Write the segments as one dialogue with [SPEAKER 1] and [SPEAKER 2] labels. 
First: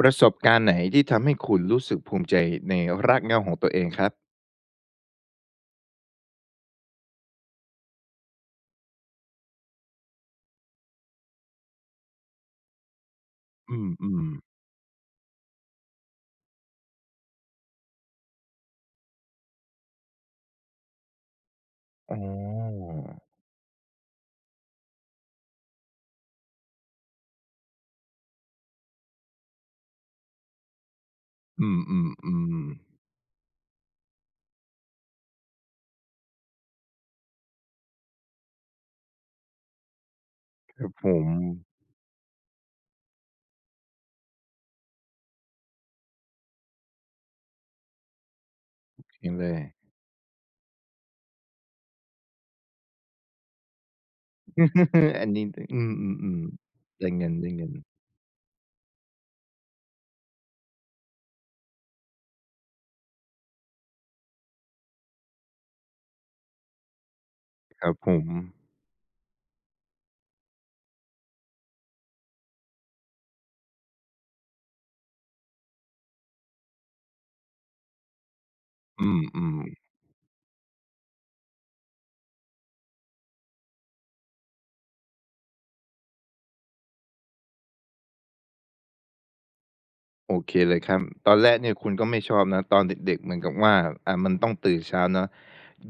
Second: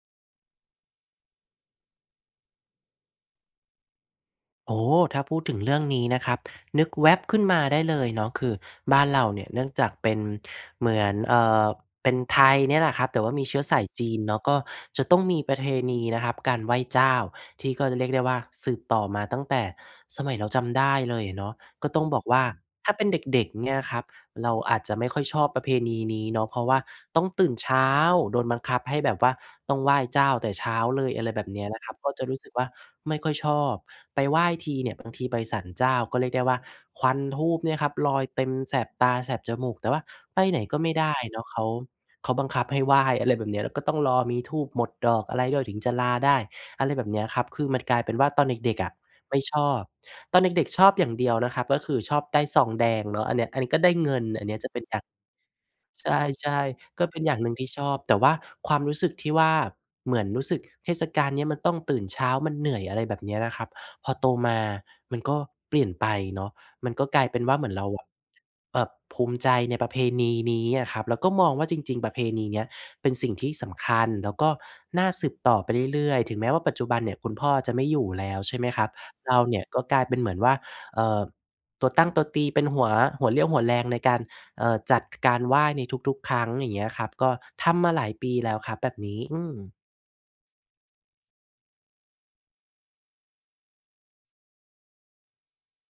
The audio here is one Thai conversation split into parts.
[SPEAKER 1] ประสบการณ์ไหน? ที่ทำให้คุณรู้สึกภูมิใจในรากเหง้าของตัวเองครับ
[SPEAKER 2] โอ้โฮ! ถ้าพูดถึงเรื่องนี้นะครับ นึกแว่บขึ้นมาได้เลยเนาะ คือบ้านเราเนี่ยเนื่องจากเป็นเหมือน เอ่อ เป็นไทยเนี่ยแหละครับ แต่ว่ามีเชื้อ
[SPEAKER 1] อ
[SPEAKER 2] ส
[SPEAKER 1] ื
[SPEAKER 2] ายจีน
[SPEAKER 1] ม
[SPEAKER 2] เน
[SPEAKER 1] ๆ
[SPEAKER 2] าะ ก็จะต้องมีประเพณี นะครับการไหว้เจ้า ที่ก็จะเรียกได้ว่า สืบต่อมาตั้งแต่สมัยเราจำได้เลยอะเนาะ ก็ต้อง
[SPEAKER 1] อ๋
[SPEAKER 2] บอกว่า ถ้าเป็น
[SPEAKER 1] อ
[SPEAKER 2] เด็ก ๆ เงี้ยครับ เราอาจจะไม่ค่อยชอบประเพณีนี้เนาะ เพราะว่าต้องตื่นเช้า โดนบังคับให้แบบว่าต้องไหว้เจ้าแต่เช้าเลย อะไรแบบเน
[SPEAKER 1] อ
[SPEAKER 2] ี้
[SPEAKER 1] ื
[SPEAKER 2] ยนะครับ ก็จะรู้สึก
[SPEAKER 1] ม
[SPEAKER 2] ว่า
[SPEAKER 1] ๆ ๆ
[SPEAKER 2] ไม่ค่อยชอบ ไปไหว้ทีเนี่ย บางทีไปศาลเจ้า ก็เรียกได้ว่า ควันธูปเนี่ยครับลอยเต็มแสบตา แสบจมูก แต่ว่าไปไหนก็
[SPEAKER 1] คร
[SPEAKER 2] ไ
[SPEAKER 1] ั
[SPEAKER 2] ม
[SPEAKER 1] บ
[SPEAKER 2] ่ได
[SPEAKER 1] ผ
[SPEAKER 2] ้
[SPEAKER 1] ม
[SPEAKER 2] เนาะ เขา เขาบังคับให้ไหว้ อะไรแบบเนี้ย แล้วก็ต้องรอมีธูปหมดดอกอะไรด้วย ถึงจะลาได้ อะไรแบบเนี้ยครับ คือมันกลายเป็นว่า ตอนเด็ก ๆ อะ
[SPEAKER 1] เซ็
[SPEAKER 2] ไ
[SPEAKER 1] ง
[SPEAKER 2] ม่
[SPEAKER 1] เล
[SPEAKER 2] ช
[SPEAKER 1] ย
[SPEAKER 2] อบ ตอนเด็ก ๆ ชอบอย่างเดียวนะครับก็คือชอบได้ซองแดงเนาะ อันเนี้ย อันนี้ก็ได้เงิน อันนี้จะเป็นการ
[SPEAKER 1] อันนี้ อ อือ
[SPEAKER 2] ใช่
[SPEAKER 1] ๆ
[SPEAKER 2] ๆ
[SPEAKER 1] ๆ
[SPEAKER 2] ก
[SPEAKER 1] ไ
[SPEAKER 2] ็
[SPEAKER 1] ด้
[SPEAKER 2] เป็
[SPEAKER 1] เ
[SPEAKER 2] น
[SPEAKER 1] ง
[SPEAKER 2] อย่างหนึ่งที
[SPEAKER 1] ิ
[SPEAKER 2] ่
[SPEAKER 1] น
[SPEAKER 2] ช
[SPEAKER 1] ๆ
[SPEAKER 2] อบ แต่ว่าความรู้สึกที่ว่า เหมือนรู้สึกเทศกาลเนี้ยมันต้องตื่นเช้า มันเหนื่อย อะไรแบบเนี้ยนะครับ พอโตมามันก็เปลี่ยนไปเนาะ มันก็กลายเป็นว่า เหมือนเ
[SPEAKER 1] ค
[SPEAKER 2] ร
[SPEAKER 1] ร
[SPEAKER 2] า
[SPEAKER 1] ับ
[SPEAKER 2] อะ
[SPEAKER 1] ผม
[SPEAKER 2] แบบภูมิใจในประเพณีนี้อะครับ แล้วก็มองว่า จริง ๆ ประเพณีเนี้ยเป็นสิ่งที่สำคัญ แล้วก็น่าสืบต่อไปเรื่อย ๆ ถึงแม้ว่า ปัจจุบันเนี่ยคุณพ่อจะไม่อยู่แล้วใช่ไหมครับ
[SPEAKER 1] อื
[SPEAKER 2] เราเน
[SPEAKER 1] ม
[SPEAKER 2] ี่ย
[SPEAKER 1] ๆ
[SPEAKER 2] ก็กลายเป็นเหมือนว่า เอ่อ ตัวตั้งตัวตี เป็นหัว หัวเรี่ยวหัวแรงในการ เอ่อ จัดการไหว้ในทุก ๆ ครั้ง อย่างเงี้ยครับ ก็ทำมาหลายปีแล้วครับ แบบนี้ อืม
[SPEAKER 1] โอเคเลยครับ ตอนแรกเนี่ยคุณก็ไม่ชอบนะ ตอนเด็ก ๆ เหมือนกับว่า อ่า มันต้องตื่นเช้าเนาะ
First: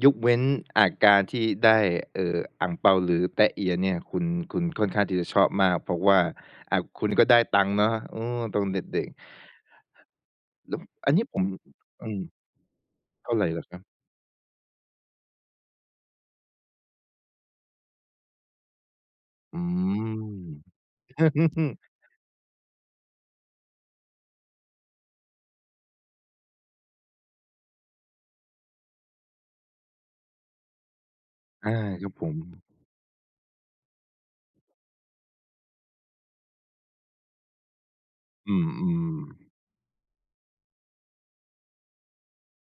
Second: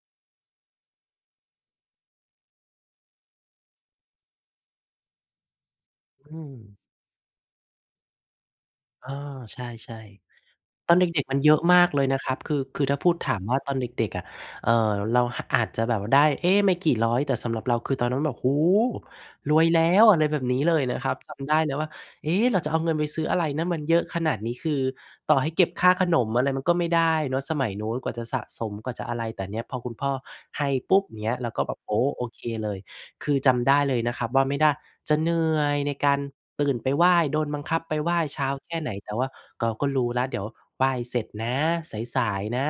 [SPEAKER 1] ยกเว้น อา การที่ได้ เอ่อ อั่งเปา หรือแต๊ะเอียเนี่ย คุณ คุณค่อนข้างที่จะชอบมาก เพราะว่า
[SPEAKER 2] อื
[SPEAKER 1] อ
[SPEAKER 2] ม
[SPEAKER 1] ่า คุณก็ได้ตังค์เนาะ อ๋อ ตอนเด็
[SPEAKER 2] เ
[SPEAKER 1] ก
[SPEAKER 2] อ
[SPEAKER 1] ๆ
[SPEAKER 2] อ ใช่
[SPEAKER 1] แล้ว
[SPEAKER 2] ๆ ตอนเ
[SPEAKER 1] อันเ
[SPEAKER 2] ด
[SPEAKER 1] นี
[SPEAKER 2] ็
[SPEAKER 1] ้
[SPEAKER 2] ก
[SPEAKER 1] ย
[SPEAKER 2] ๆ ม
[SPEAKER 1] ผ
[SPEAKER 2] ัน
[SPEAKER 1] ม
[SPEAKER 2] เยอะมากเล
[SPEAKER 1] อ
[SPEAKER 2] ย
[SPEAKER 1] ื
[SPEAKER 2] นะ
[SPEAKER 1] ม
[SPEAKER 2] ครับ คือ คือถ้าพูด
[SPEAKER 1] เท่
[SPEAKER 2] ถ
[SPEAKER 1] า
[SPEAKER 2] าม
[SPEAKER 1] ไร
[SPEAKER 2] ว
[SPEAKER 1] เ
[SPEAKER 2] ่
[SPEAKER 1] ห
[SPEAKER 2] า
[SPEAKER 1] รอ
[SPEAKER 2] ต
[SPEAKER 1] ค
[SPEAKER 2] อ
[SPEAKER 1] ร
[SPEAKER 2] น
[SPEAKER 1] ับ?
[SPEAKER 2] เด็ก ๆ อะ เอ่อ เรา ห อาจจะแบบได้ เอ๊ะ! ไม่กี่ร้อย แต่สำหรับเรา คือตอนนั้นแบบ "โอ้โฮ! ร
[SPEAKER 1] อื
[SPEAKER 2] วยแล้ว!" อะไรแบบนี้เล
[SPEAKER 1] ม
[SPEAKER 2] ยนะครับ จำได้แล้วว่า "เอ๊ะ! เราจะเอาเงินไปซื้ออะไรนะ มันเยอะขนาดนี้" คือต่อให้เก็บค่าขนมอะไรมันก็ไม่ได้เนาะ สมัยนู้นกว่าจะสะสมกว่าจะอะไร แต่เนี้ยพอคุณพ่อให้ปุ๊บ เงี้ย เราก็
[SPEAKER 1] อ
[SPEAKER 2] แ
[SPEAKER 1] า
[SPEAKER 2] บบ โอ้
[SPEAKER 1] ครับ
[SPEAKER 2] โอ
[SPEAKER 1] ผ
[SPEAKER 2] เค
[SPEAKER 1] ม
[SPEAKER 2] เลย คือจำได้เลยนะครับว่า ไม่ได้ จะเหนื่อยในการตื่นไปไหว้ โดนบังคับไปไหว้เช้า
[SPEAKER 1] อื
[SPEAKER 2] แค่ไหน แต่
[SPEAKER 1] ม
[SPEAKER 2] ว่า
[SPEAKER 1] ๆ
[SPEAKER 2] เกาก็รู้แล้วเดี๋ยวไหว้เสร็จนะ สาย ๆ นะ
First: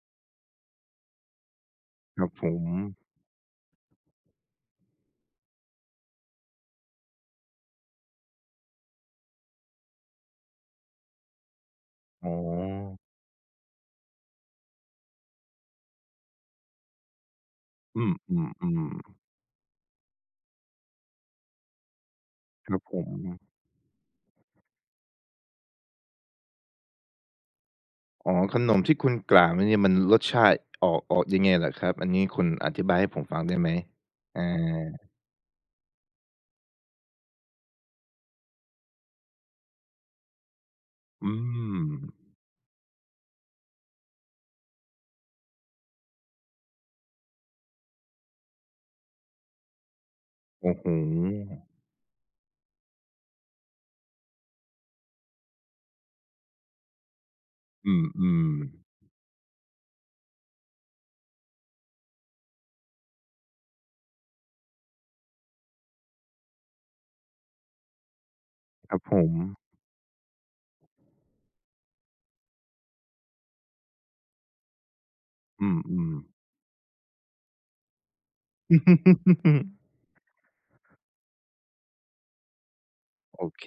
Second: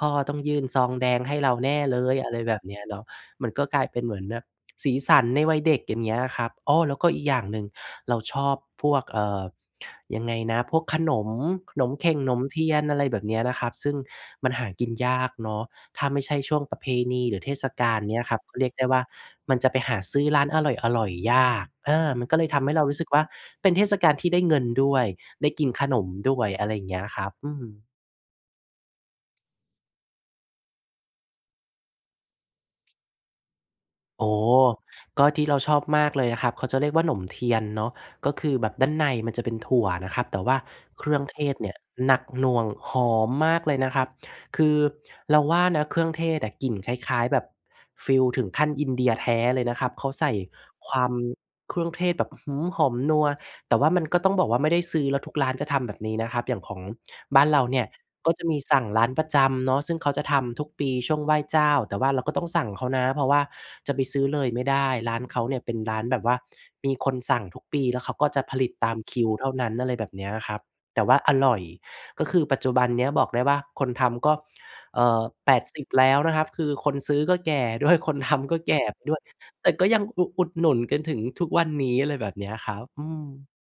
[SPEAKER 2] พ่อต้องยื่นซองแดงให้เราแน่เลย
[SPEAKER 1] ครั
[SPEAKER 2] อะ
[SPEAKER 1] บ
[SPEAKER 2] ไร
[SPEAKER 1] ผ
[SPEAKER 2] แบบ
[SPEAKER 1] ม
[SPEAKER 2] เนี้ยเนาะ มันก็กลายเป็นเหมือนแบบสีสันในวัยเด็ก อย่างเงี้ยครับ อ้อ แล้วก็อีกอย่างหนึ่ง เราชอบพวก เอ่อ ยังไงนะ พวกขนม หนมเข่ง
[SPEAKER 1] อ๋
[SPEAKER 2] หน
[SPEAKER 1] อ
[SPEAKER 2] มเทียน อะไรแบบเนี้ยนะครับ ซึ่งมันหากินยากเนาะ ถ้าไม่ใช่ช่วงประเพณีหรือเทศกา
[SPEAKER 1] อ
[SPEAKER 2] ล
[SPEAKER 1] ื
[SPEAKER 2] เ
[SPEAKER 1] ม
[SPEAKER 2] นี้ยครับ ก็เรียกได้ว่า
[SPEAKER 1] ๆ ๆ
[SPEAKER 2] มันจะไปหาซื้อร้านอร่อย ๆ ยาก เออ มันก็เลยทำใ
[SPEAKER 1] ค
[SPEAKER 2] ห้
[SPEAKER 1] รั
[SPEAKER 2] เร
[SPEAKER 1] บ
[SPEAKER 2] าร
[SPEAKER 1] ผ
[SPEAKER 2] ู้สึกว่า
[SPEAKER 1] ม
[SPEAKER 2] เป็นเทศกาลที่ได้เงินด้วย ได้กินขนมด้วย อะไรอย่างเงี้ยครับ อืม
[SPEAKER 1] อ๋อ ขนมที่คุณกล่าวมาเนี่ยมันรสชาติออก ออกยังไงเหรอครับ? อันนี้คุณอธิบายให้ผมฟังได้ไหม?
[SPEAKER 2] โอ้
[SPEAKER 1] อ
[SPEAKER 2] โฮ!
[SPEAKER 1] า
[SPEAKER 2] ก็ที่เราชอบมากเลยนะครับ เขาจะเรียกว่า หนมเทียนเนาะ ก็คือแบบด้านในมันจะเป็นถั่วนะครับ แต่ว่าเครื่อง
[SPEAKER 1] อื
[SPEAKER 2] เทศเนี่ยหน
[SPEAKER 1] ม
[SPEAKER 2] ักหน่วง หอมมากเลยนะครับ คือเราว่านะเครื่องเทศอะกลิ่นคล้าย ๆ แบบ ฟีลถึงขั้นอินเดียแท้เลยนะครับ เขาใส่
[SPEAKER 1] โอ้โฮ!
[SPEAKER 2] ความเครื่องเทศแบบ อื้อฮือ! หอมนัว แต่ว่ามันก็ต้องบอกว่าไม่ได้ซื้อ แล้วทุกร้านจะทำแบบนี้นะครับ อย่างของบ้านเราเนี่ย
[SPEAKER 1] อื
[SPEAKER 2] ก็จะ
[SPEAKER 1] ม
[SPEAKER 2] มีสั
[SPEAKER 1] ๆ
[SPEAKER 2] ่งร้านประจำเนาะ ซึ่งเขาจะทำทุกปีช่วงไหว้เจ้า แต่ว่าเราก็ต้องสั่งเขานะ เพราะว่าจะไปซื้อเลยไม่ได้ ร้านเขาเนี่ยเป็นร้านแบบว่า มีคนสั่งทุกปี แล้วเขาก็จะผลิตตา
[SPEAKER 1] ค
[SPEAKER 2] ม
[SPEAKER 1] รับ
[SPEAKER 2] ค
[SPEAKER 1] ผ
[SPEAKER 2] ิวเท่า
[SPEAKER 1] ม
[SPEAKER 2] นั้น อะไรแบบเนี้ยครับ แต่ว่าอร่อย ก็คือปัจจุบันเนี้ยบอกได้ว่าคนทำก็ เอ่อ แปด
[SPEAKER 1] อื
[SPEAKER 2] สิบ แล
[SPEAKER 1] ม
[SPEAKER 2] ้ว
[SPEAKER 1] ๆ
[SPEAKER 2] นะครับ คือคนซื้อก็แก่ด้วย คนทำ ก็แก่ด้วย แต่ก็ยังอุ อุดหนุนจนถึงทุกวันนี้ อะไรแบบเนี้ยครับ อื
[SPEAKER 1] โอ
[SPEAKER 2] ม
[SPEAKER 1] เค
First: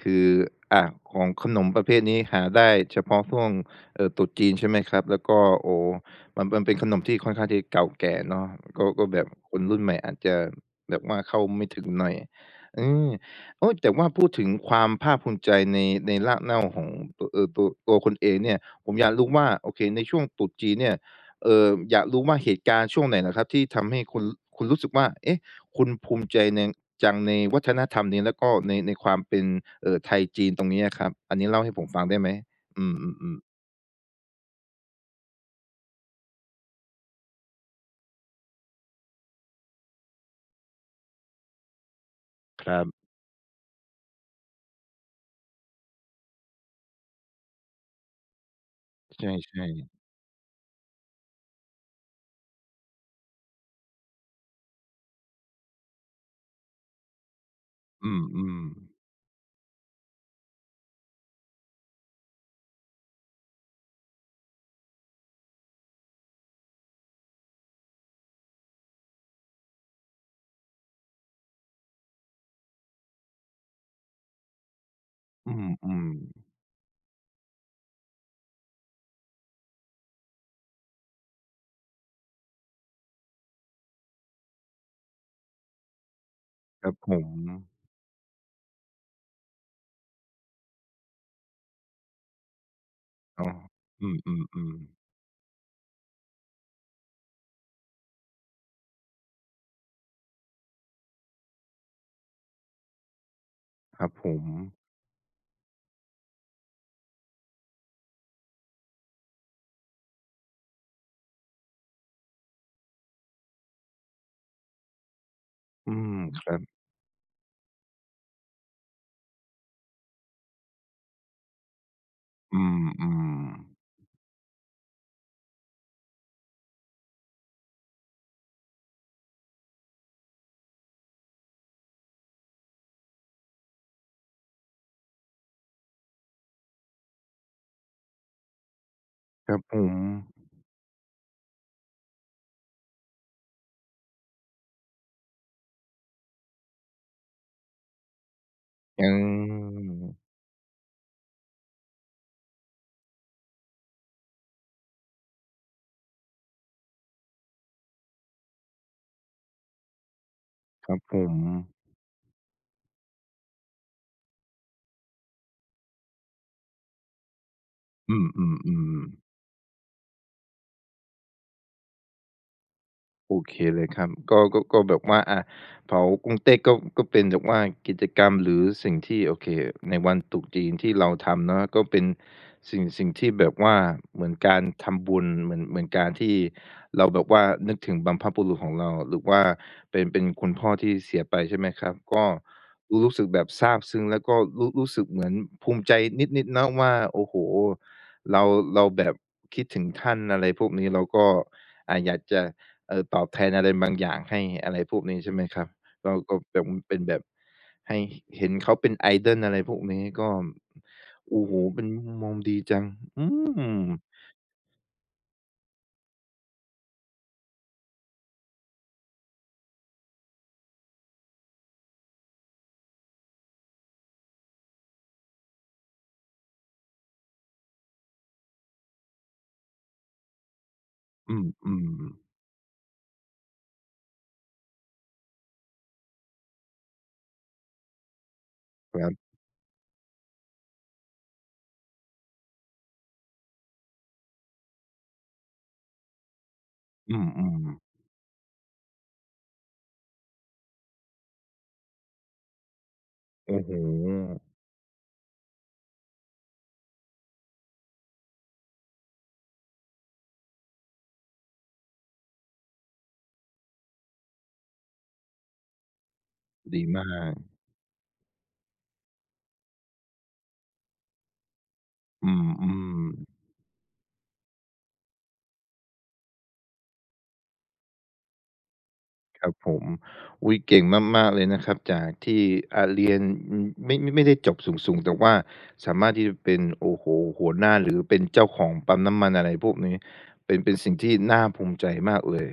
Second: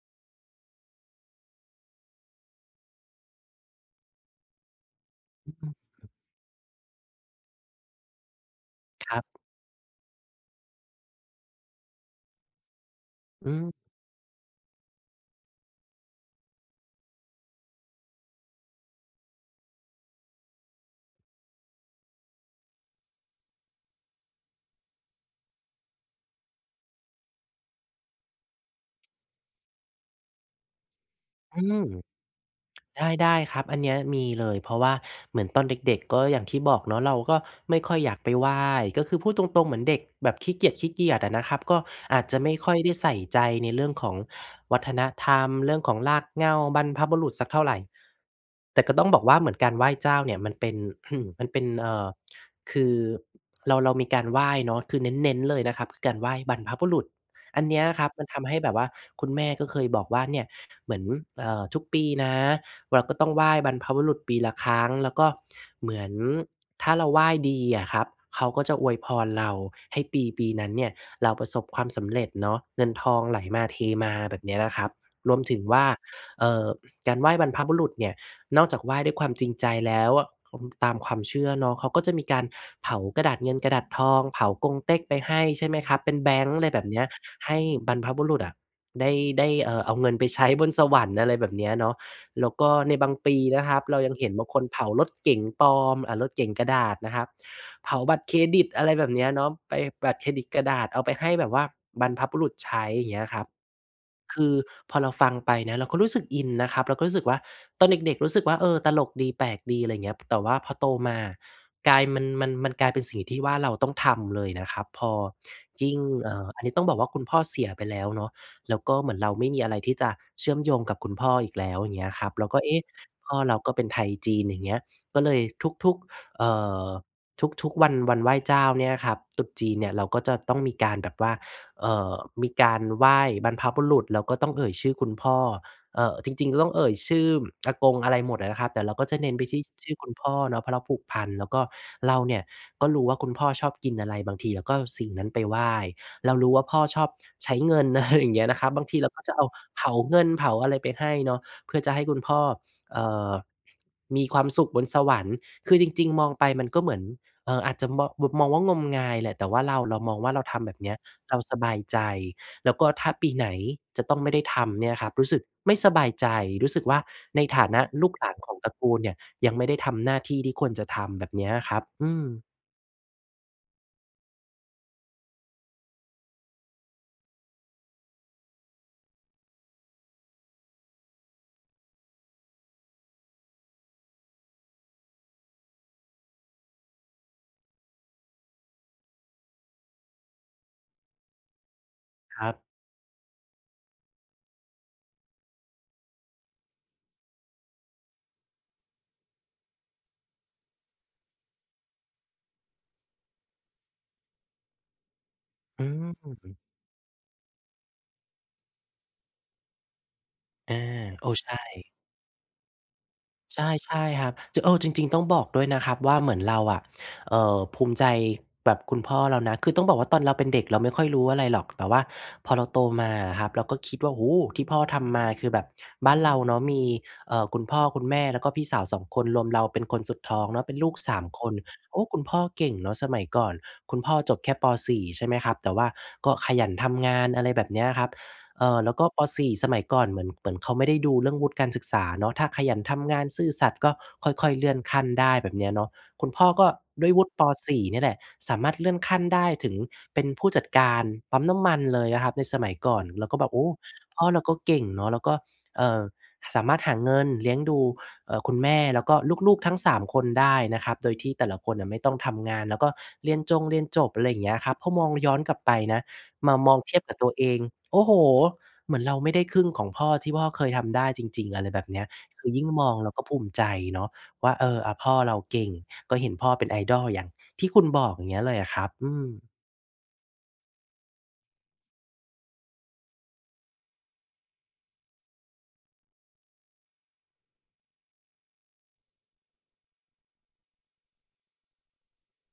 [SPEAKER 1] คือ อา ของ ขนมประเภทนี้หาได้เฉพาะช่วง เอ่อ ตรุษจีน ใช่ไหมครับ แล้วก็ โอ้โฮ! มัน มันเป็นขนมที่ค่อนข้างที่เก่าแก่เนาะ ก็ ก็
[SPEAKER 2] คร
[SPEAKER 1] แ
[SPEAKER 2] ั
[SPEAKER 1] บ
[SPEAKER 2] บ
[SPEAKER 1] บคนรุ่นใหม่อาจจะแบบว่าเข้าไม่ถึงหน่อย อืม
[SPEAKER 2] อื
[SPEAKER 1] โอ
[SPEAKER 2] อ
[SPEAKER 1] ้! แต่ว่าพูดถึงความภาคภูมิใจใน ในรากเน่าของโตะ เออ ตัว ตัวคุณเองเนี่ย ผมอยากรู้ว่า โอเค ในช่วงตรุษจีนเนี่ย เอ่อ อยากรู้ว่าเหตุการณ์ช่วงไหนเหรอครับ ที่ทำให้คุณ คุณรู้สึกว่า เอ๊ะ! คุณภูมิใจนัง จังในวัฒนธรรมนี้ แล้วก็ใน ในความเป็น เอ่อ ไทยจีนตรงเนี้ยครับ อันนี้
[SPEAKER 2] อ
[SPEAKER 1] เล
[SPEAKER 2] ื
[SPEAKER 1] ่าให้ผ
[SPEAKER 2] ม!
[SPEAKER 1] มฟังได้ไหม? อื
[SPEAKER 2] ได
[SPEAKER 1] ม
[SPEAKER 2] ้
[SPEAKER 1] ๆ ๆ
[SPEAKER 2] ๆ ครับ อันเนี้ยมีเลย เพราะว่าเหมือนตอนเด็ก ๆ ก็อย่างที่บอกเนาะ เราก็ไม่ค่อยอยากไปไหว้ ก็คือพูดตรง ๆ เหมือนเด็กแบบขี้เกียจ ๆ อะนะครับ ก็อาจจะไม่
[SPEAKER 1] ค
[SPEAKER 2] ค
[SPEAKER 1] ร
[SPEAKER 2] ่อย
[SPEAKER 1] ับ
[SPEAKER 2] ได้ใส่ใจในเรื่องของวัฒนธรรม เรื่องของรากเหง้าบรรพบุรุษสักเท่าไร แต่ก็ต้องบ
[SPEAKER 1] ใ
[SPEAKER 2] อกว่าเหมื
[SPEAKER 1] ช
[SPEAKER 2] อน
[SPEAKER 1] ่
[SPEAKER 2] การไหว
[SPEAKER 1] ๆ
[SPEAKER 2] ้เจ้าเนี่ยมันเป็น มันเป็น เอ่อ คือเรา เรามีการไหว้เนาะ คือเน้น ๆ เลยนะครับ คือการไหว้บรรพบุรุษ อันเนี้ยค
[SPEAKER 1] อ
[SPEAKER 2] รั
[SPEAKER 1] ื
[SPEAKER 2] บ
[SPEAKER 1] ม
[SPEAKER 2] มันทำให้แบบว่า
[SPEAKER 1] ๆ
[SPEAKER 2] คุณแม่ก็เคยบอกว่า "เนี่ย เหมือน เอ่อ ทุกปีนะ เราก็ต้องไหว้บรรพบุรุษปีละครั้ง" แล้วก็เหมือน ถ้าเราไหว้ดีอะครับ เขาก็จะอวยพรเรา ให้ปีปีนั้นเนี่ยเราประสบความสำเร็จเนาะ เงินทองไหลมาเทมา แบบเนี้ยนะครับ รวม
[SPEAKER 1] อ
[SPEAKER 2] ถึงว่า
[SPEAKER 1] ือ ๆ
[SPEAKER 2] เอ่อ การไหว้บรรพบุรุษเนี่ย นอกจากไหว้ด้วยความจริงใจแล้วอะ คม ตามความเชื่อเนาะ เขาก็จะมีการเผากระดาษเงินกระดาษทอง เผากงเต๊กไปให้ ใช่ไหมครับ เป็นแบงก์ ไรแบ
[SPEAKER 1] คร
[SPEAKER 2] บ
[SPEAKER 1] ั
[SPEAKER 2] เ
[SPEAKER 1] บ
[SPEAKER 2] นี้ย
[SPEAKER 1] ผ
[SPEAKER 2] ให้
[SPEAKER 1] ม
[SPEAKER 2] บรรพบุรุษอะ ได้ ได้ เอ่อ เอาเงินไปใช้บนสวรรค์ อะไรแบบเนี้ยเนาะ แล้วก็ในบางปี
[SPEAKER 1] อ๋อ
[SPEAKER 2] นะครับ เรา
[SPEAKER 1] อื
[SPEAKER 2] ยังเห็นบางคน
[SPEAKER 1] อ
[SPEAKER 2] เผ
[SPEAKER 1] ๆ
[SPEAKER 2] า
[SPEAKER 1] ๆ
[SPEAKER 2] รถเก๋งปลอม อา รถเก๋งกระดาษนะครับ เผาบัตรเครดิต อะไรแบบเนี้ยเนาะ ไป บัตรเครดิตกระดาษ เอาไปให้แบบว่าบรรพบุรุษใช้ เงี้ยครับ
[SPEAKER 1] ครับผ
[SPEAKER 2] คือ
[SPEAKER 1] ม
[SPEAKER 2] พอเราฟังไปนะเราก็รู้สึกอินนะครับ เราก็รู้สึกว่าตอนเด็ก ๆ รู้สึกว่า เออ ตลกดี แปลกดี อะไรเงี้ย แต่ว่าพอโตมา กลาย มัน มัน มันกลายเป็นสิ่งที่ว่าเราต้องทำเลยนะครับ พอย
[SPEAKER 1] อื
[SPEAKER 2] ิ่ง
[SPEAKER 1] ม
[SPEAKER 2] เอ่
[SPEAKER 1] ค
[SPEAKER 2] อ
[SPEAKER 1] รั
[SPEAKER 2] อั
[SPEAKER 1] บ
[SPEAKER 2] นนี้ต้องบอกว่าคุณพ่อเสียไปแล้วเนาะ แล้วก็เหมือนเราไม่มีอะไรที่จะเชื่อมโยงกับคุณพ่ออีกแล้ว อย่างเงี้ยครับ เรา
[SPEAKER 1] อ
[SPEAKER 2] ก
[SPEAKER 1] ื
[SPEAKER 2] ็ เอ๊ะ! พ่อเร
[SPEAKER 1] ม
[SPEAKER 2] าก็
[SPEAKER 1] ๆ
[SPEAKER 2] เป็นไทยจีน อย่างเงี้ย ก็เลยทุก ๆ เอ่อ ทุก ๆ วัน วันไหว้เจ้าเนี่ยครับ ตรุษจีนเนี่ย เราก็จะต้องมีการแบบว่า เอ่อ มีการไหว้บรรพบุรุษ แล้วก็ต้องเอ่ยชื่อคุณพ่อ เอ่อ จริง ๆ ก็ต้องเอ่ยชื่ออากง อะไรหมดอะนะครับ แต่เราก็จะเน้นไป
[SPEAKER 1] คร
[SPEAKER 2] ท
[SPEAKER 1] ั
[SPEAKER 2] ี
[SPEAKER 1] บ
[SPEAKER 2] ่
[SPEAKER 1] ผ
[SPEAKER 2] ชื่อคุณพ
[SPEAKER 1] ม
[SPEAKER 2] ่อเนาะ เพราะเราผูกพัน แล้วก็เราเนี่ยก็รู้ว่าคุณพ่อชอบกินอะไร บางทีเราก็สิ่งนั้นไปไหว้ เรารู้ว่าพ่อชอบใช้เงิน อะไรอย่างเงี้ย นะครับ บางที
[SPEAKER 1] อื
[SPEAKER 2] เราก็จะเอา เผาเ
[SPEAKER 1] ม
[SPEAKER 2] งินเผาอะไรไปให้เนาะ เพื่อจะให้คุณพ่อ เอ่อ มีความสุขบนสวรรค์ คือจริง ๆ มองไปมันก็เหมือน เอ่อ อาจจะมอง แบบ มองว่างมงายแหละ แต่ว่าเรา เรามองว่า เราทำแบบเ
[SPEAKER 1] ค
[SPEAKER 2] นี
[SPEAKER 1] ร
[SPEAKER 2] ้
[SPEAKER 1] ั
[SPEAKER 2] ย
[SPEAKER 1] บผ
[SPEAKER 2] เราส
[SPEAKER 1] ม
[SPEAKER 2] บายใจ แล้วก็ถ้าปีไหนจะต้องไม่ได้ทำเนี่ยนะครับ รู้สึกไม่สบายใจ รู้สึกว่า ในฐานะลู
[SPEAKER 1] อื
[SPEAKER 2] กหลานของตระกู
[SPEAKER 1] ม
[SPEAKER 2] ลเนี
[SPEAKER 1] ๆ
[SPEAKER 2] ่
[SPEAKER 1] ๆ
[SPEAKER 2] ย ยังไม่ได้ทำหน้าที่ที่ควรจะทำแบบเนี้ยครับ อืม
[SPEAKER 1] โอเคเลยครับ ก็ ก็ ก็แบบว่า อะ เผากงเต๊กก็ ก็เป็นแบบว่ากิจกรรมหรือสิ่งที่ โอเค ในวันตรุษจีนที่เราทำเนาะ ก็เป็นสิ่ง สิ่งที่แบบว่าเหมือนการทำบุญ เหมือน เหมือนการที่เราแบบว่านึกถึงบรรพบุรุษของเรา หรือว่าเป็น เป็นคุณพ่อที่เสียไปใช่ไหมครับ ก็
[SPEAKER 2] ครับ
[SPEAKER 1] รู้ รู้สึกแบบซาบซึ้ง แล้วก็รู้ รู้สึกเหมือนภูมิใจนิด ๆ นะว่า โอ้โฮ! เรา เราแบบคิดถึงท่าน อะไรพวกนี้ แล้วก็ อ่า อยากจะ เอ่อ ตอบแทนอะไรบางอย่างให้ อะไรพวกนี้ใช่ไหมครับ
[SPEAKER 2] อื
[SPEAKER 1] เราก็เ
[SPEAKER 2] ม
[SPEAKER 1] ป๋อุ้ม เป็นแบบให้ ห เห็นเขาเป็น idol อะไรพวกนี้ ก็ ม
[SPEAKER 2] อา โอ้
[SPEAKER 1] โอ้
[SPEAKER 2] ใช
[SPEAKER 1] โฮ เป็
[SPEAKER 2] ่
[SPEAKER 1] นมุมมองดีจัง อื
[SPEAKER 2] ใช่
[SPEAKER 1] ม!
[SPEAKER 2] ใช่ครับ จ เออ จริง ๆ ต้องบอกด้วยนะครับว่า เหมือนเราอะ เอ่อ ภูมิใจแบบคุณพ่อเรานะ คือต้องบอกว่า ตอนเราเป็นเด็กเราไม่ค่อยรู้อะไรหรอก แต่ว่าพอเราโตมาอะครับ เราก็คิดว่า โอ้โฮ! ที่พ่อทำมาคือแบบ บ้านเราเนาะมี เอ่อ คุณพ่อคุณแม่ แล้วก็พี่สาว 2 คน รวมเราเป็นคนสุดท้องเนาะ เป็นลูก 3
[SPEAKER 1] อื
[SPEAKER 2] คน
[SPEAKER 1] ม
[SPEAKER 2] โอ้! ค
[SPEAKER 1] ๆ
[SPEAKER 2] ุณพ่อเก่งเนาะสมัยก่อน คุณพ่อจบแค่ ป. 4 ใช่ไหมครับ แต่ว่าก็ขยันทำงาน อะไรแบบเนี้ยครับ เออ แล้วก็
[SPEAKER 1] ครับ
[SPEAKER 2] ป. 4 สมัยก่อนเหมือน เหมือนเขาไม่ได้ดูเรื่องวุฒิการศึกษาเนาะ ถ้าขยันทำงาน ซื่อสัตย์ ก็ค่อย ๆ เลื่อนขั้นได้ แบบเนี้ยเนาะ คุณพ่อก็ด้
[SPEAKER 1] อ
[SPEAKER 2] ว
[SPEAKER 1] ื
[SPEAKER 2] ยวุฒิ ป.
[SPEAKER 1] ม
[SPEAKER 2] ส
[SPEAKER 1] ๆ
[SPEAKER 2] ี่ เนี่ยแหละ สามารถเลื่อนขั้นได้ถึงเป็นผู้จัดการปั๊มน้ำมันเลยนะครับในสมัยก่อน เราก็แบ
[SPEAKER 1] โ
[SPEAKER 2] บ
[SPEAKER 1] อ
[SPEAKER 2] โอ
[SPEAKER 1] ้
[SPEAKER 2] ้!
[SPEAKER 1] โ
[SPEAKER 2] พ่อ
[SPEAKER 1] ฮ!
[SPEAKER 2] เราก็เก่งเนาะ แล้วก็ เอ่อ สามารถหาเงินเลี้ยงดู เอ่อ คุณแม่แล้วก็ลูก ๆ ทั้ง 3 คนได้นะครับ โดยที่แต่ละคนน่ะไม่ต้องทำงาน แล้วก็เรียนจงเรียนจบ อะไรอย่างเงี้ยครับ เพราะมองย้อนกลับไปนะ มามอ
[SPEAKER 1] ดี
[SPEAKER 2] งเที
[SPEAKER 1] ม
[SPEAKER 2] ยบ
[SPEAKER 1] า
[SPEAKER 2] กับตัว
[SPEAKER 1] ก
[SPEAKER 2] เอง โอ้โฮ! เหมือนเราไม่ได้ครึ่งของพ่อที่พ่อเคยทำได้จริง ๆ อะไรแบบเนี้ย
[SPEAKER 1] อื
[SPEAKER 2] คือยิ่งม
[SPEAKER 1] ม
[SPEAKER 2] องเราก็
[SPEAKER 1] ๆ
[SPEAKER 2] ภูมิใจเนาะว่า เออ อา พ่อเราเก่ง ก็เห็นพ่อเป็น idol อย่างที่คุณบอก อย่างเงี้ยเลยอะครับ อืม
[SPEAKER 1] ครับผม อุ๊ย! เก่งมาก ๆ เลยนะครับ จากที่ อะ เรียน อืม ไม่ ไม่ได้จบสูง ๆ แต่ว่าสามารถที่จะเป็น โอ้โฮ! หัวหน้า หรือเป็นเจ้าของปั๊มน้ำมัน อะไรพวกนี้ เป็น เป็นสิ่งที่น่าภูมิใจมากเลย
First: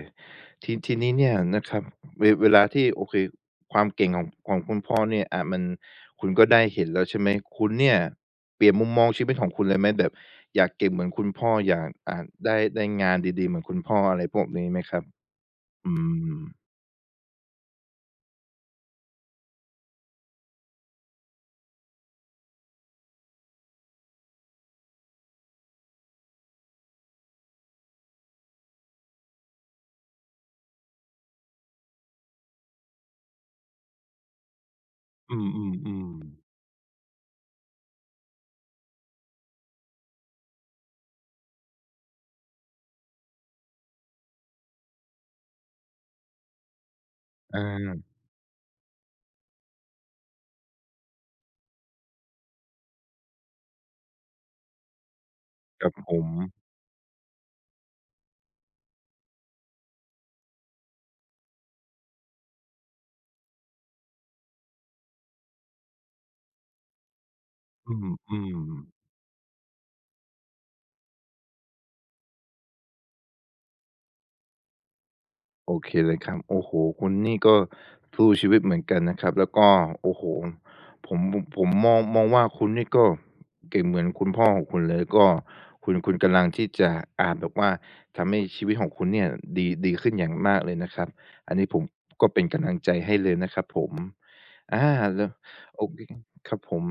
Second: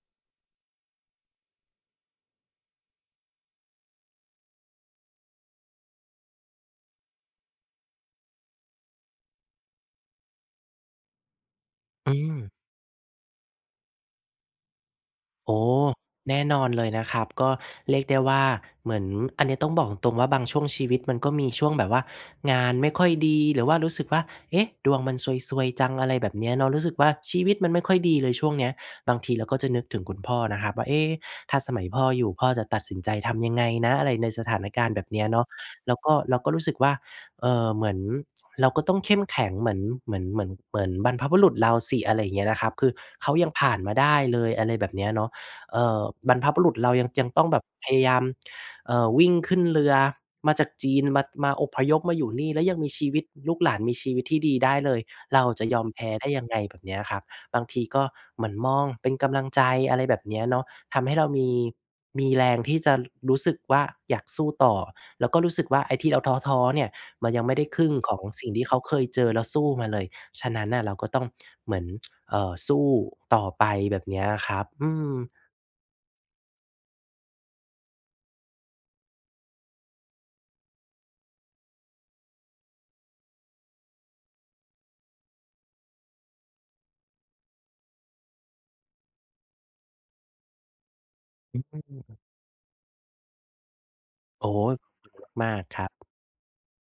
[SPEAKER 1] ที ทีนี้เนี่ยนะครับ เว เวลาที่ โอเค ความเก่งของ ของคุณพ่อเนี่ย อ่า มัน คุณก็ได้เห็นแล้วใช่ไหม คุณ เนี่ย เปลี่ยนมุมมองชีวิตของคุณเลยไหม? แบบอยากเก่งเหมือนคุณพ่อ อยาก
[SPEAKER 2] อ
[SPEAKER 1] อ
[SPEAKER 2] ื
[SPEAKER 1] ่า ได
[SPEAKER 2] ม
[SPEAKER 1] ้ ได้งานดี ๆ เหมือนคุณพ่อ อะไรพวกนี้ไหมครับ?
[SPEAKER 2] โอ้!
[SPEAKER 1] อื
[SPEAKER 2] แน
[SPEAKER 1] ม
[SPEAKER 2] ่นอนเลยนะครับ ก็เรียกได้ว่า เหมือน อันเนี้ยต้องบอกตรง ๆ ว่า บางช่วงชีวิตมันก็มีช่วงแบบว่างานไม่ค่อยดี หรือว่ารู้สึกว่า "เอ๊ะ! ดวงมันซวย ๆ จัง" อะไรแบบเนี้ยเนาะ รู้สึกว่า ชีวิตมันไม่ค่อยดีเลย ช่วงเนี้ย บางทีเราก็จะนึกถึงคุณพ่อนะครับว่า "เอ๊ ถ้าสมัยพ่ออยู่ พ่อจะตัดสินใจทำยังไงนะ?" อะไร ในสถานการณ์แบบเนี้ย
[SPEAKER 1] อื
[SPEAKER 2] เนาะ แล้ว
[SPEAKER 1] ม
[SPEAKER 2] ก็ เรา
[SPEAKER 1] ๆ ๆ
[SPEAKER 2] ก็รู้สึกว่า เอ่อ เหมือนเราก็ต้องเข้มแข็งเหมือน เหมือน เหมือน เหมือนบรรพบุรุษเราสิ อะไรเงี้ยนะครับ คือเขายังผ่านมาได้เลย อะไรแบบเนี้ยเนาะ เอ่อ บรรพบุรุษเรายัง ยังต้อง
[SPEAKER 1] อ
[SPEAKER 2] แบบพย
[SPEAKER 1] า
[SPEAKER 2] ายาม เอ่อ วิ่งขึ้นเรือมาจากจีน มั่ด มา อพยพมาอยู่นี่ แล้วยังมีชีวิต ลูกหลานมีชีวิตที่ดีได้เลย เราจะยอ
[SPEAKER 1] ค
[SPEAKER 2] ม
[SPEAKER 1] รับ
[SPEAKER 2] แพ้
[SPEAKER 1] ผ
[SPEAKER 2] ได้ยัง
[SPEAKER 1] ม
[SPEAKER 2] ไง แบบเนี้ยครับ บางทีก็เหมือนมองเป็นกำลังใจ อะไรแบบเนี้ยเนาะ ทำให้เรามี มีแรงที่จะรู้สึกว่า อยากสู้ต่อ แล้วก็รู้สึกว่า ไอ้ที่เราท้อ ๆ เนี่ยมันยังไม่ได้ครึ
[SPEAKER 1] อ
[SPEAKER 2] ่
[SPEAKER 1] ื
[SPEAKER 2] งของสิ่งท
[SPEAKER 1] ม
[SPEAKER 2] ี่เขาเ
[SPEAKER 1] ๆ
[SPEAKER 2] คยเจอแล้วสู้มาเลย ฉะนั้นน่ะ เราก็ต้อง เหมือน เอ่อ สู้ต่อไป แบบเนี้ยครับ อืม
[SPEAKER 1] โอเคเลยครับ โอ้โฮ! คุณนี่ก็ทู่ชีวิตเหมือนกันนะครับ แล้วก็ โอ้โฮ้! ผมมุ่บ ผมมอง มองว่า คุณนี่ก็เก่งเหมือนคุณพ่อของคุณเลย ก็ คุณ คุณกำลังที่จะ อ่า แบบว่าทำให้ชีวิตของคุณเนี่ยดี ดีขึ้นอย่างมากเลยนะครับ อั
[SPEAKER 2] อ
[SPEAKER 1] นนี้ผม
[SPEAKER 2] ืม
[SPEAKER 1] ก็เป็นกำลังใจให้เลยนะครับผม
[SPEAKER 2] โอ้โฮ้!
[SPEAKER 1] อา
[SPEAKER 2] ขอบ
[SPEAKER 1] แ
[SPEAKER 2] ค
[SPEAKER 1] ล
[SPEAKER 2] ุณ
[SPEAKER 1] ้ว
[SPEAKER 2] มาก ๆ ค
[SPEAKER 1] โอ
[SPEAKER 2] รั
[SPEAKER 1] เค
[SPEAKER 2] บ
[SPEAKER 1] ครับผม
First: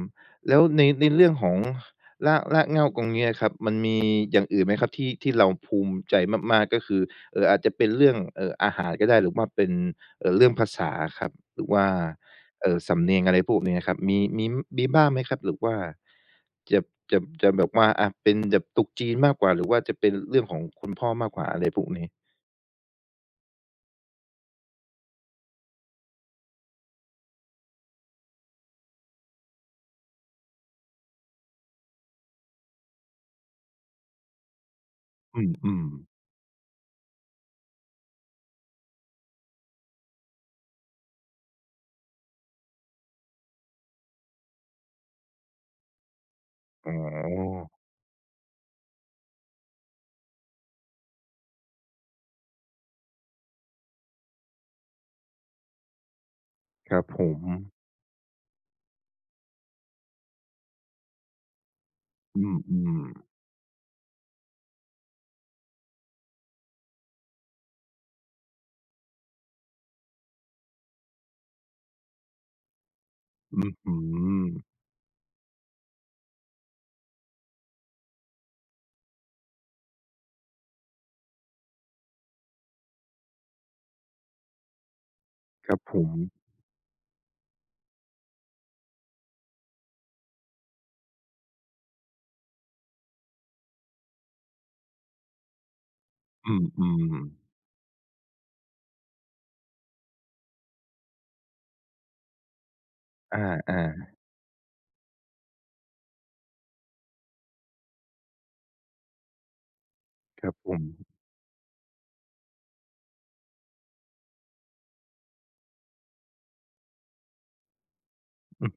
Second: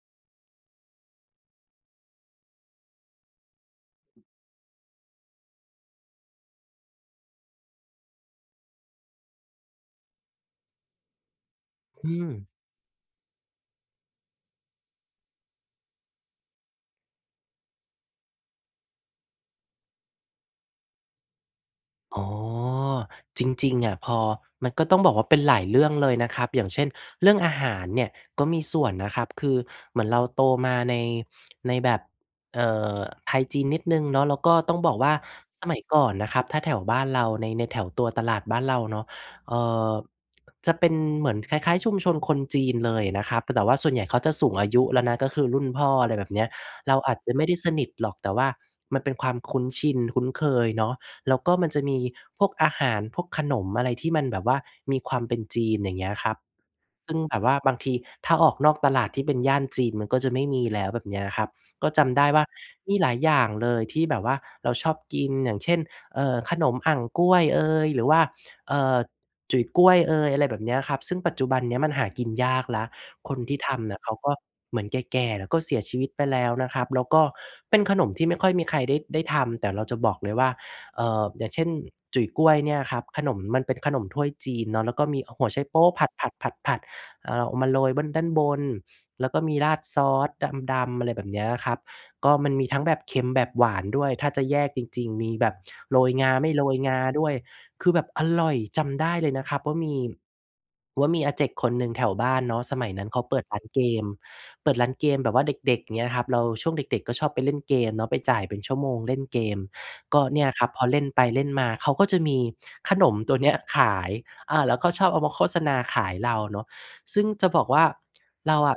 [SPEAKER 1] แล้วใน ในเรื่องของราก รากเหง้าตรง เนี้ยครับมันมีอย่างอื่นไหมครับ? ที่ ที่เราภูมิใจมาก ๆ ก็คือ เอ่อ อาจจะเป็นเรื่อง เอ่อ อาหารก็ได้ หรือว่าเป็น เอ่อ เรื่องภาษาอะครับ หรือว่า
[SPEAKER 2] อืม
[SPEAKER 1] เอ่อ สำเนียง อะไรพวกเนี้ยครับ มี มี้ม มีบ้างไหมครับ? หรือว่าจับ จับ จะแบบว่า อา เป็นแบบตรุษจีน มากกว่า หรือว่าจะเป็นเรื่องของคุณพ่อมากกว่า อะไรพวกนี้
[SPEAKER 2] อ๋อ จริง ๆ อะพอ มันก็ต้องบอกว่า เป็นหลายเรื่องเลยนะครับ อย่างเช่น เรื่องอาหารเนี่ยก็มีส่วนนะครับ คือเหมือนเราโตมาใน ในแบบ เอ่อ ไทยจีนนิดหนึ่งเนาะ แล้วก็ต้องบอกว่า
[SPEAKER 1] อ
[SPEAKER 2] ส
[SPEAKER 1] ื
[SPEAKER 2] มัย
[SPEAKER 1] ม
[SPEAKER 2] ก
[SPEAKER 1] ๆ
[SPEAKER 2] ่อนนะครับ ถ้าแถวบ้านเรา ใน ในแถวตัวตลาดบ้านเราเนาะ เอ่อ จะเป็นเหมือนคล้าย ๆ ชุมชนคนจีนเลยนะครับ แต่ว่าส่วนใหญ่เขาจะสูงอายุแล้วนะ ก็คือรุ่นพ่อ อะไรแบบเนี้ย
[SPEAKER 1] อ
[SPEAKER 2] เ
[SPEAKER 1] ๋
[SPEAKER 2] ราอาจจะไม่ได้ส
[SPEAKER 1] อ
[SPEAKER 2] นิทหรอก แต่ว่ามันเป็นความคุ้นชิน คุ้นเคยเนาะ แล้วก็มันจะมีพวกอาหาร พวกขนมอะไรที่มันแบบว่ามีความเป็นจีน อย่างเงี้ยครับ
[SPEAKER 1] ครับ
[SPEAKER 2] ซึ่
[SPEAKER 1] ผ
[SPEAKER 2] งแบบว่า
[SPEAKER 1] ม
[SPEAKER 2] บางทีถ้าออกนอกตลาดที่เป็นย่านจีนมันก็จะไม่มีแล้ว แบบเนี้ยครับ ก็จำได้
[SPEAKER 1] อ
[SPEAKER 2] ว่
[SPEAKER 1] ื
[SPEAKER 2] า มี
[SPEAKER 1] ม
[SPEAKER 2] หลาย
[SPEAKER 1] ๆ
[SPEAKER 2] อย่างเลยที่แบบว่าเราชอบกิน อย่างเช่น เอ่อ ขนมอั่งก้วยเอย หรือว่า เอ่อ จุ๋ยก้วยเอย อะไรแบบเนี้ยครับ ซึ่งปัจจุบันเนี้ยมันหากินยากแล้ว คนท
[SPEAKER 1] อ
[SPEAKER 2] ี่
[SPEAKER 1] ื้
[SPEAKER 2] ท
[SPEAKER 1] อฮ
[SPEAKER 2] ำเ
[SPEAKER 1] ื
[SPEAKER 2] นี่ยเขาก็
[SPEAKER 1] อ
[SPEAKER 2] เหมือนแก่ ๆ แล้วก็เสียชีวิตไปแล้วนะครับ แล้วก็เป็นขนมที่ไม่ค่อยมีใครได้ ได้ทำ แต่เราจะบอกเลยว่า เอ่อ อย่างเช่น จุ๋ยก้วยเนี่ยครับ ขนม มันเป็นขนมถ้วยจีนเนาะ แล้วก็มีหัวไช
[SPEAKER 1] ค
[SPEAKER 2] โ
[SPEAKER 1] ร
[SPEAKER 2] ป
[SPEAKER 1] ับ
[SPEAKER 2] ๊
[SPEAKER 1] ผ
[SPEAKER 2] ผ
[SPEAKER 1] ม
[SPEAKER 2] ัด ๆ ๆ ๆ เอ่อ เอามาโรยเบิ้น ด้านบน แล้วก็มีราดซอสดำ ๆ อะไรแบบเนี้ยครับ ก็มันมีทั้งแบบเค็ม แบบหวานด้วย ถ้าจะแยกจริง ๆ มีแบบโรยงา ไม
[SPEAKER 1] อ
[SPEAKER 2] ่
[SPEAKER 1] ื
[SPEAKER 2] โรยงา
[SPEAKER 1] ม
[SPEAKER 2] ด้ว
[SPEAKER 1] ๆ
[SPEAKER 2] ย คือแบบอร่อย จำได้เลยนะครับว่ามี ว่ามีอาเจ็กคนหนึ่งแถวบ้านเนาะ สมัยนั้นเขาเป
[SPEAKER 1] อ
[SPEAKER 2] ิดร้าน
[SPEAKER 1] า
[SPEAKER 2] เกม
[SPEAKER 1] ๆ
[SPEAKER 2] เปิดร้านเกมแบบว่าเด็ก ๆ เงี้ยครับ เรา ช่วงเด็ก ๆ ก็ชอบไปเล่นเกมเนาะ ไปจ่ายเป็นชั่วโมงเล่นเกม ก็เน
[SPEAKER 1] ค
[SPEAKER 2] ี่
[SPEAKER 1] ร
[SPEAKER 2] ย
[SPEAKER 1] ับ
[SPEAKER 2] ครั
[SPEAKER 1] ผ
[SPEAKER 2] บ พอเล
[SPEAKER 1] ม
[SPEAKER 2] ่นไปเล่นมา เขาก็จะมีขนมตัวเนี้ยขาย อา แล้วก็ชอบเอามาโฆษณาขายเราเนาะ ซึ่งจะบอกว่า เราอะ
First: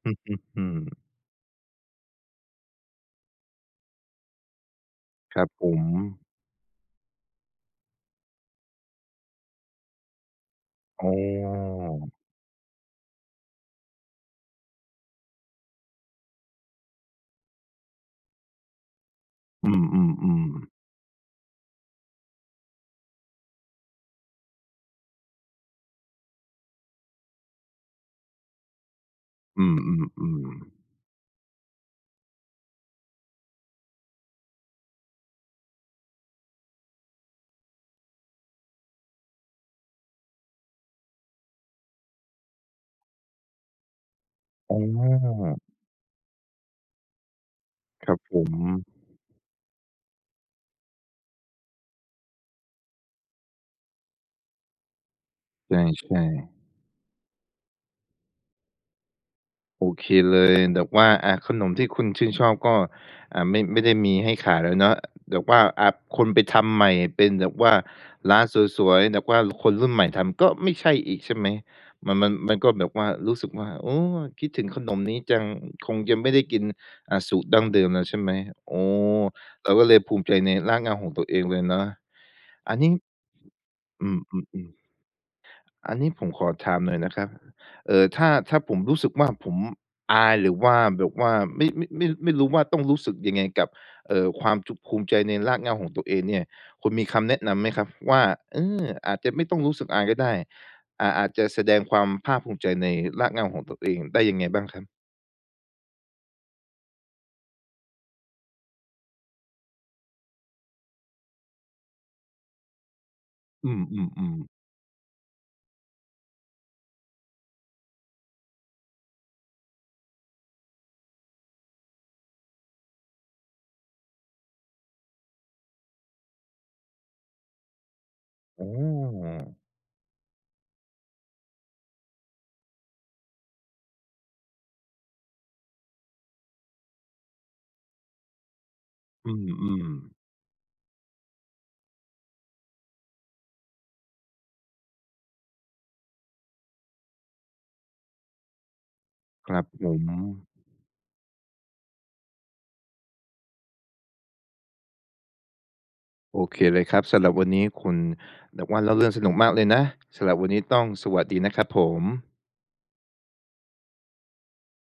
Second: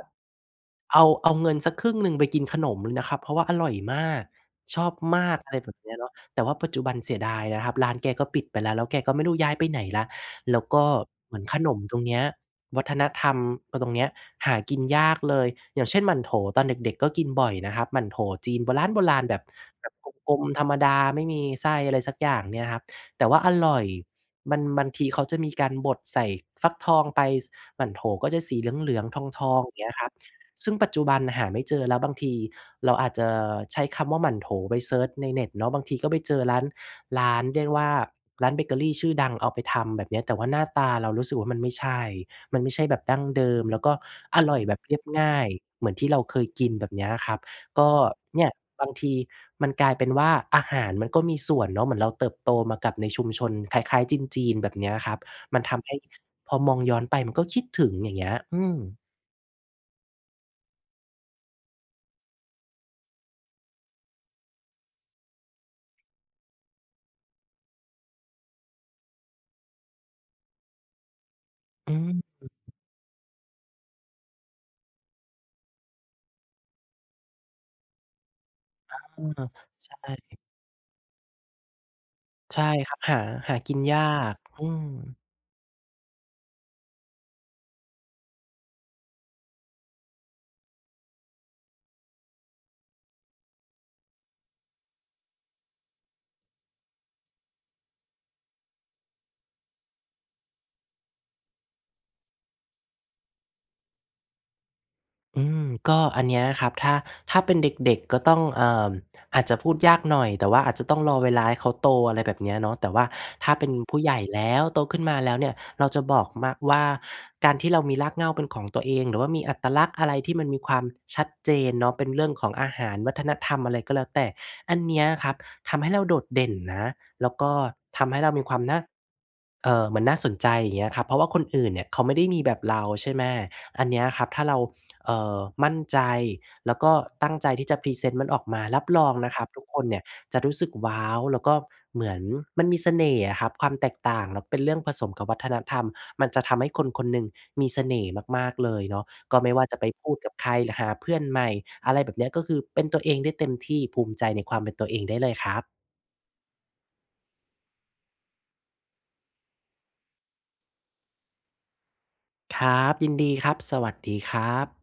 [SPEAKER 2] เอา เอาเงินสักครึ่งหนึ่งไปกินขนมเลยนะครับ เพราะว่าอร่อยมาก ชอบมา
[SPEAKER 1] ค
[SPEAKER 2] ก
[SPEAKER 1] รั
[SPEAKER 2] อ
[SPEAKER 1] บ
[SPEAKER 2] ะไร
[SPEAKER 1] ผ
[SPEAKER 2] แบบ
[SPEAKER 1] ม
[SPEAKER 2] เนี้ยเนาะ แต่ว่าปัจจุบันเสียดายนะครับ ร้านแกก็ปิดไปแล้ว แล้วแกก็ไม่รู้ย้ายไปไหนแล้ว แล้วก็
[SPEAKER 1] อ๋อ
[SPEAKER 2] เหมือนขนมตรงเนี้ย วัฒนธรรม พ ตรงเนี้ย หากินยากเลย อย่างเช่น หมั่นโถว ตอนเด็ก ๆ ก็กินบ่อยนะครับ หมั่นโถวจีนโบร้าณโบราณแบบ
[SPEAKER 1] อื
[SPEAKER 2] แบบกล
[SPEAKER 1] อ
[SPEAKER 2] ม ๆ ธ
[SPEAKER 1] ๆ
[SPEAKER 2] ร
[SPEAKER 1] ๆ
[SPEAKER 2] รมดา ไม่มีไส้อะไรสักอย่างเนี่ยครับ แต่ว่าอร่อย มัน บางที เขาจะมีการบดใส่ฟักทองไป ส หมั่นโถวก็จะสีเหลือง ๆ ทอ
[SPEAKER 1] อ
[SPEAKER 2] ง
[SPEAKER 1] ื
[SPEAKER 2] ๆ เงี้ยครับ
[SPEAKER 1] อ
[SPEAKER 2] ซ
[SPEAKER 1] ๆ
[SPEAKER 2] ึ่ง
[SPEAKER 1] ๆ
[SPEAKER 2] ปัจจุบันหาไม่เจอ แล้วบางทีเราอาจจะใช้คำว่า "หมั่นโถว" ไปเซิร์ชในเน็ตเนาะ บางทีก็ไปเจอร้าน ร้าน เรียกว่า ร้านเบเกอรีชื่อดังเอาไปทำ แบบเนี้ย แต่ว่าหน้าตาเรารู้สึกว่า มันไม่ใช่ มันไม่ใช่แบบดั้งเดิม แล้วก็อร่อยแบ
[SPEAKER 1] อ๋
[SPEAKER 2] บเรียบง่าย
[SPEAKER 1] อ!
[SPEAKER 2] เหมือนที่เราเคยกิน แบบเนี้ยครับ ก็
[SPEAKER 1] ครับผ
[SPEAKER 2] เนี่ย
[SPEAKER 1] ม
[SPEAKER 2] บางทีมันกลายเป็นว่า อาหารมันก็มีส่วนเนาะ เหมือนเราเติบโตมากับในชุมชนคล้าย ๆ จีน ๆ แบบเนี้ยครับ มัน
[SPEAKER 1] ใ
[SPEAKER 2] ท
[SPEAKER 1] ช
[SPEAKER 2] ำให้
[SPEAKER 1] ่
[SPEAKER 2] พ
[SPEAKER 1] ๆ
[SPEAKER 2] อมองย้อนไปมันก็คิดถึง อย่างเงี้ย อืม
[SPEAKER 1] โอเคเลย แบบว่า อา ขนมที่คุณชื่นชอบก็ อา ไม่ ไม่ได้มีให้ขายแล้วเนาะ แบบว่า อา คนไปทำใหม่เป็นแบบว่า ร้านสวย ๆ แบบว่าคนรุ่นใหม่ทำก็ไม่ใช่อีกใช่ไหม?
[SPEAKER 2] อื
[SPEAKER 1] ม
[SPEAKER 2] ม
[SPEAKER 1] ัน-มัน มันก็แบบว่ารู้สึกว่า โอ้! คิดถึงขนมนี้จัง คงจะไม่ได้กิน อา สูตรดั้งเดิมแล้วใช่ไหม? อ๋อ
[SPEAKER 2] อา
[SPEAKER 1] เราก็
[SPEAKER 2] ใ
[SPEAKER 1] เ
[SPEAKER 2] ช
[SPEAKER 1] ลยภูมิใจ
[SPEAKER 2] ่
[SPEAKER 1] ในรากเหง้าของตัวเองเลยเนาะ
[SPEAKER 2] ใช่
[SPEAKER 1] อันนี
[SPEAKER 2] ค
[SPEAKER 1] ้
[SPEAKER 2] รับ หา หากินยา
[SPEAKER 1] อื
[SPEAKER 2] ก อื
[SPEAKER 1] อ ๆ ๆ
[SPEAKER 2] ม
[SPEAKER 1] อันนี้ผมขอถามหน่อยนะครับ เออ ถ้า ถ้าผมรู้สึกว่า ผมอาย หรือว่าแบบว่า ไม่ ไม่ ไม่ ไม่รู้ว่าต้องรู้สึกยังไงกับ เอ่อ ความจุบ ภูมิใจในรากเหง้าของตัวเองเนี่ย คุณมีคำแนะนำไหมครับว่า เออ อาจจะไม่ต้องรู้สึกอายก็ได้ อา อาจจะแสดงความภาคภูมิใจในรากเหง้าของตัว เองได้ยังไงบ้างครับ?
[SPEAKER 2] อืม ก็อันเนี้ยครับ ถ้า ถ้าเป็นเด็ก ๆ ก็ต้อง เอ่อ อาจจะพูดยากหน่อย แต่ว่าอาจจะต้องรอเวลาให้เขาโต อะไรแบบเนี้ยเนาะ แต่ว่าถ้าเป
[SPEAKER 1] อื
[SPEAKER 2] ็นผู้ใหญ่
[SPEAKER 1] ม
[SPEAKER 2] แล
[SPEAKER 1] ๆ ๆ
[SPEAKER 2] ้ว โตขึ้นมาแล้วเนี่ย เราจะบอกมักว่า การที่เรามีรากเหง้าเป็นของตัวเอง หรือว่ามีอัตลักษณ์อะไรที่มันมีความชัดเจนเนาะ เป็นเรื่องของอาหาร วัฒนธรรม อะไรก็แล้วแต่ อันเนี้ยครับทำให้เราโดดเด่นนะ แล้วก็ทำให้เรามีควา
[SPEAKER 1] อ
[SPEAKER 2] ม
[SPEAKER 1] ๋
[SPEAKER 2] น่า
[SPEAKER 1] อ
[SPEAKER 2] เอ่อ เหมือนน่าสนใจ เงี้ยครับ เพราะว่าคนอื่นเนี่ยเขาไม่ได้มีแบบเรา ใช่ไหม อันเนี้ยครับถ้าเรา เอ่อ มั่นใจ แล้วก็ตั้งใจที่จะพรีเซนต์มันออกมา รับรอง
[SPEAKER 1] อ
[SPEAKER 2] น
[SPEAKER 1] ื
[SPEAKER 2] ะครับทุกคน
[SPEAKER 1] ม
[SPEAKER 2] เนี่ย
[SPEAKER 1] ๆ
[SPEAKER 2] จะรู้สึกว้าว แล้วก็เหมือน มันมีเสน่ห์อะครับ ความแตกต่างแล้วเป็นเรื่องผสมกับวัฒนธรรม มันจะทำให้คนคนหนึ่งมีเสน่ห์มาก ๆ เลยเนาะ ก็ไ
[SPEAKER 1] ค
[SPEAKER 2] ม่
[SPEAKER 1] ร
[SPEAKER 2] ว
[SPEAKER 1] ั
[SPEAKER 2] ่า
[SPEAKER 1] บ
[SPEAKER 2] จะไ
[SPEAKER 1] ผ
[SPEAKER 2] ปพูดกับ
[SPEAKER 1] ม
[SPEAKER 2] ใคร หรือหาเพื่อนใหม่ อะไรแบบเนี้ย ก็คือเป็นตัวเองได้เต็มที่ ภูมิใจในความเป็นตัวเองได้เลยครับ
[SPEAKER 1] โอเคเลยครับ สำหรับวันนี้คุณ แบบว่าเล่า เรื่องสนุกมากเลยนะ สำหรับวันนี้ต้องสวัสดีนะ ครับผม
[SPEAKER 2] ครับ ยินดีครับ สวัสดีครับ